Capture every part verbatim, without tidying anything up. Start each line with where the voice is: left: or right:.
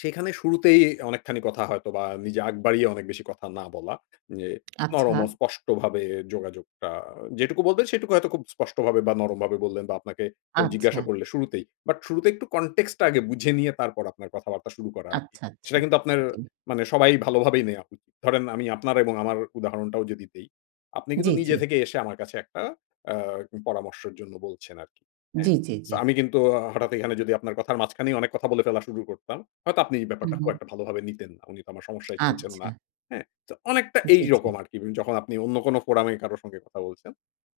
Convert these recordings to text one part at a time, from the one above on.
left: সেখানে শুরুতেই অনেকখানি কথা হয়তোবা নিজে আগ বাড়িয়ে অনেক বেশি কথা না বলা যে, নরম
right: আচ্ছা।
left: ও স্পষ্টভাবে যোগাযোগটা যেটুকু বলবেন সেটুকু হয়তো খুব স্পষ্টভাবে বা, নরমভাবে বললেন বা, আপনাকে কেউ জিজ্ঞাসা
right: আচ্ছা।
left: করলে শুরুতেই। বাট শুরুতেই একটু context টা আগে বুঝে নিয়ে তারপর আপনার কথাবার্তা শুরু করা আরকি।
right: আচ্ছা, আচ্ছা।
left: সেটা কিন্তু আপনার
right: জি।
left: মানে সবাই ভালোভাবেই নেয়া উ ধরেন আমি আমি আপনার এবং আমার উদাহরণটাও যদি দেই, আপনি কিন্তু
right: জি, জি।
left: নিজে থেকে এসে আমার কাছে একটা আ উ পরামর্শের জন্য বলছেন আরকি। হ্যাঁ।
right: জি, জি,
left: সো
right: জি।
left: আমি কিন্তু হঠাৎ এখানে যদি আপনার কথার মাঝখানেই অনেক কথা বলে ফেলা শুরু করতাম, হয়তো আপনি এই
right: হুম,
left: ব্যাপারটা খুব
right: হুম।
left: একটা ভালোভাবে নিতেন না। "উনি তো আমার সমস্যায় শুনছেন না।"
right: আচ্ছা।
left: হ্যাঁ? সো অনেকটা
right: জি, জি।
left: এইরকম আরকি যখন আপনি অন্য কোন forum এ কারো সঙ্গে কথা বলছেন।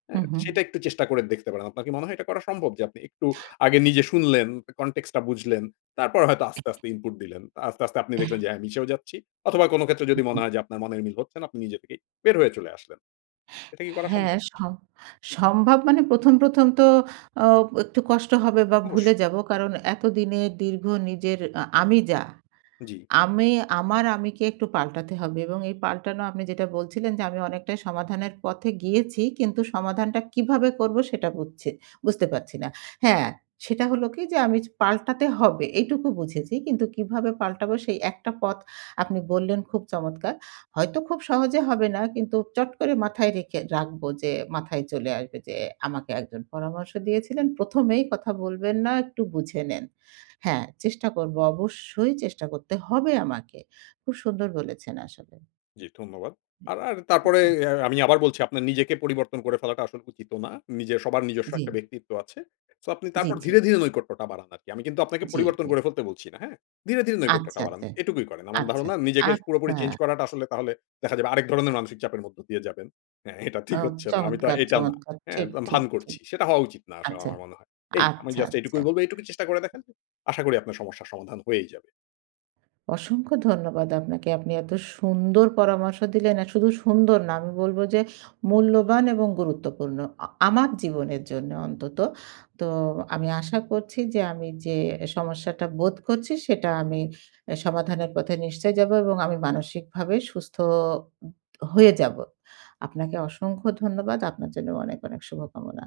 left: হ্যাঁ?
right: হুম, হুম।
left: সেটা একটু চেষ্টা করে দেখতে পারেন। আপনার কি মনে হয় এটা করা সম্ভব যে আপনি একটু আগে নিজে শুনলেন, কা context টা বুঝলেন। তারপর হয়তো আস্তে, আস্তে input দিলেন। আস্তে, আস্তে আপনি
right: এহ
left: দেখলেন যে, "হ্যাঁ, মিশেও যাচ্ছি।" অথবা কোন ক্ষেত্রে
right: উ,
left: যদি মনে
right: হু।
left: হয় যে আপনার মনের মিল হচ্ছেন আপনি নিজে থেকেই বের হয়ে চলে আসলেন। এটা কি করা
right: হ্যাঁ,
left: সম্ভব?
right: স সম্ভব মানে প্রথম, প্রথম তো আ একটু কষ্ট হবে বা,
left: অবশ্যই।
right: ভুলে যাব। কারণ এতদিনে দীর্ঘ নিজের আ আমি যা,
left: জি।
right: আমি আমার আমিকে একটু পাল্টাতে হবে এবং এই পাল্টানো আপনি যেটা বলছিলেন যে আমি অনেকটাই সমাধানের পথে গিয়েছি। কিন্তু সমাধানটা কীভাবে করবো সেটা বুঝছি বুঝতে পারছি না। হ্যাঁ? সেটা হল কি? যে আমি চ পাল্টাতে হবে এইটুকু বুঝেছি। কিন্তু কীভাবে পাল্টাবো সেই একটা পথ আপনি বললেন খুব চমৎকার। হয়তো খুব সহজে হবে না। কিন্তু চট করে মাথায় রেখে রাখবো যে মাথায় চলে আসবে যে আমাকে একজন পরামর্শ দিয়েছিলেন। "প্রথম এই কথা বলবেন না, একটু বুঝে নেন।" হ্যাঁ চেষ্টা করবো। অবশ্যই চেষ্টা করতে হবে আমাকে। খুব সুন্দর বলেছেন আসলে।
left: জি, ধন্যবাদ।
right: উ
left: আর আর তারপরে
right: এ জি।
left: আ আমি আবার বলছি আপনার নিজেকে পরিবর্তন করে ফেলাটা আসলে উচিতও না। নিজের সবার নিজস্ব একটা
right: জি।
left: ব্যক্তিত্ব আছে। সো আপনি
right: জি,
left: তারপর
right: জি।
left: ধীরে, ধীরে নৈকট্যটা বাড়ান আরকি। আমি কিন্তু আপনাকে
right: জি,
left: পরিবর্তন
right: জি।
left: করে ফেলতে বলছি না। হ্যাঁ। ধীরে, ধীরে নৈকট্যটা
right: আচ্ছা,
left: বাড়ান।
right: আচ্ছা,
left: এটুকুই করেন। আমার
right: আচ্ছা,
left: ধারণা
right: আচ্ছা,
left: নিজেকে সে পুরোপুরি
right: আচ্ছা।
left: চেঞ্জ করাটা আসলে তাহলে দেখা যাবে আরেক ধরনের মানসিক চাপের মধ্যে দিয়ে যাবেন। "হ্যাঁ, এটা ঠিক
right: আম
left: হচ্ছে না। আমি তো
right: চমৎকার,
left: এটা না।"
right: চমৎকার।
left: হ্যাঁ,
right: ঠিক,
left: ভা
right: ঠিক,
left: ভান
right: ঠিক।
left: করছি। সেটা হওয়া উচিত না আসলে
right: আচ্ছা,
left: আমার মনে হয়। এই। আমি
right: আচ্ছা,
left: জাস্ট
right: আচ্ছা।
left: এইটুকুই বলবো এইটুকু চেষ্টা করে দেখেন। আশা করি আপনার সমস্যার সমাধান হয়েই যাবে।
right: অসংখ্য ধন্যবাদ আপনাকে। আপনি এত সুন্দর পরামর্শ দিলেন। আর শুধু সুন্দর না, আমি বলবো যে মূল্যবান এবং গুরুত্বপূর্ণ। আ আমার জীবনের জন্য অন্তত। তো আমি আশা করছি যে আমি যে সমস্যাটা বোধ করছি সেটা আমি এ সমাধানের পথে নিশ্চয়ই যাবো এবং আমি মানসিকভাবে সুস্থ উম হয়ে যাবো। আপনাকে অসংখ্য ধন্যবাদ। আপনার জন্য অনেক, অনেক শুভকামনা।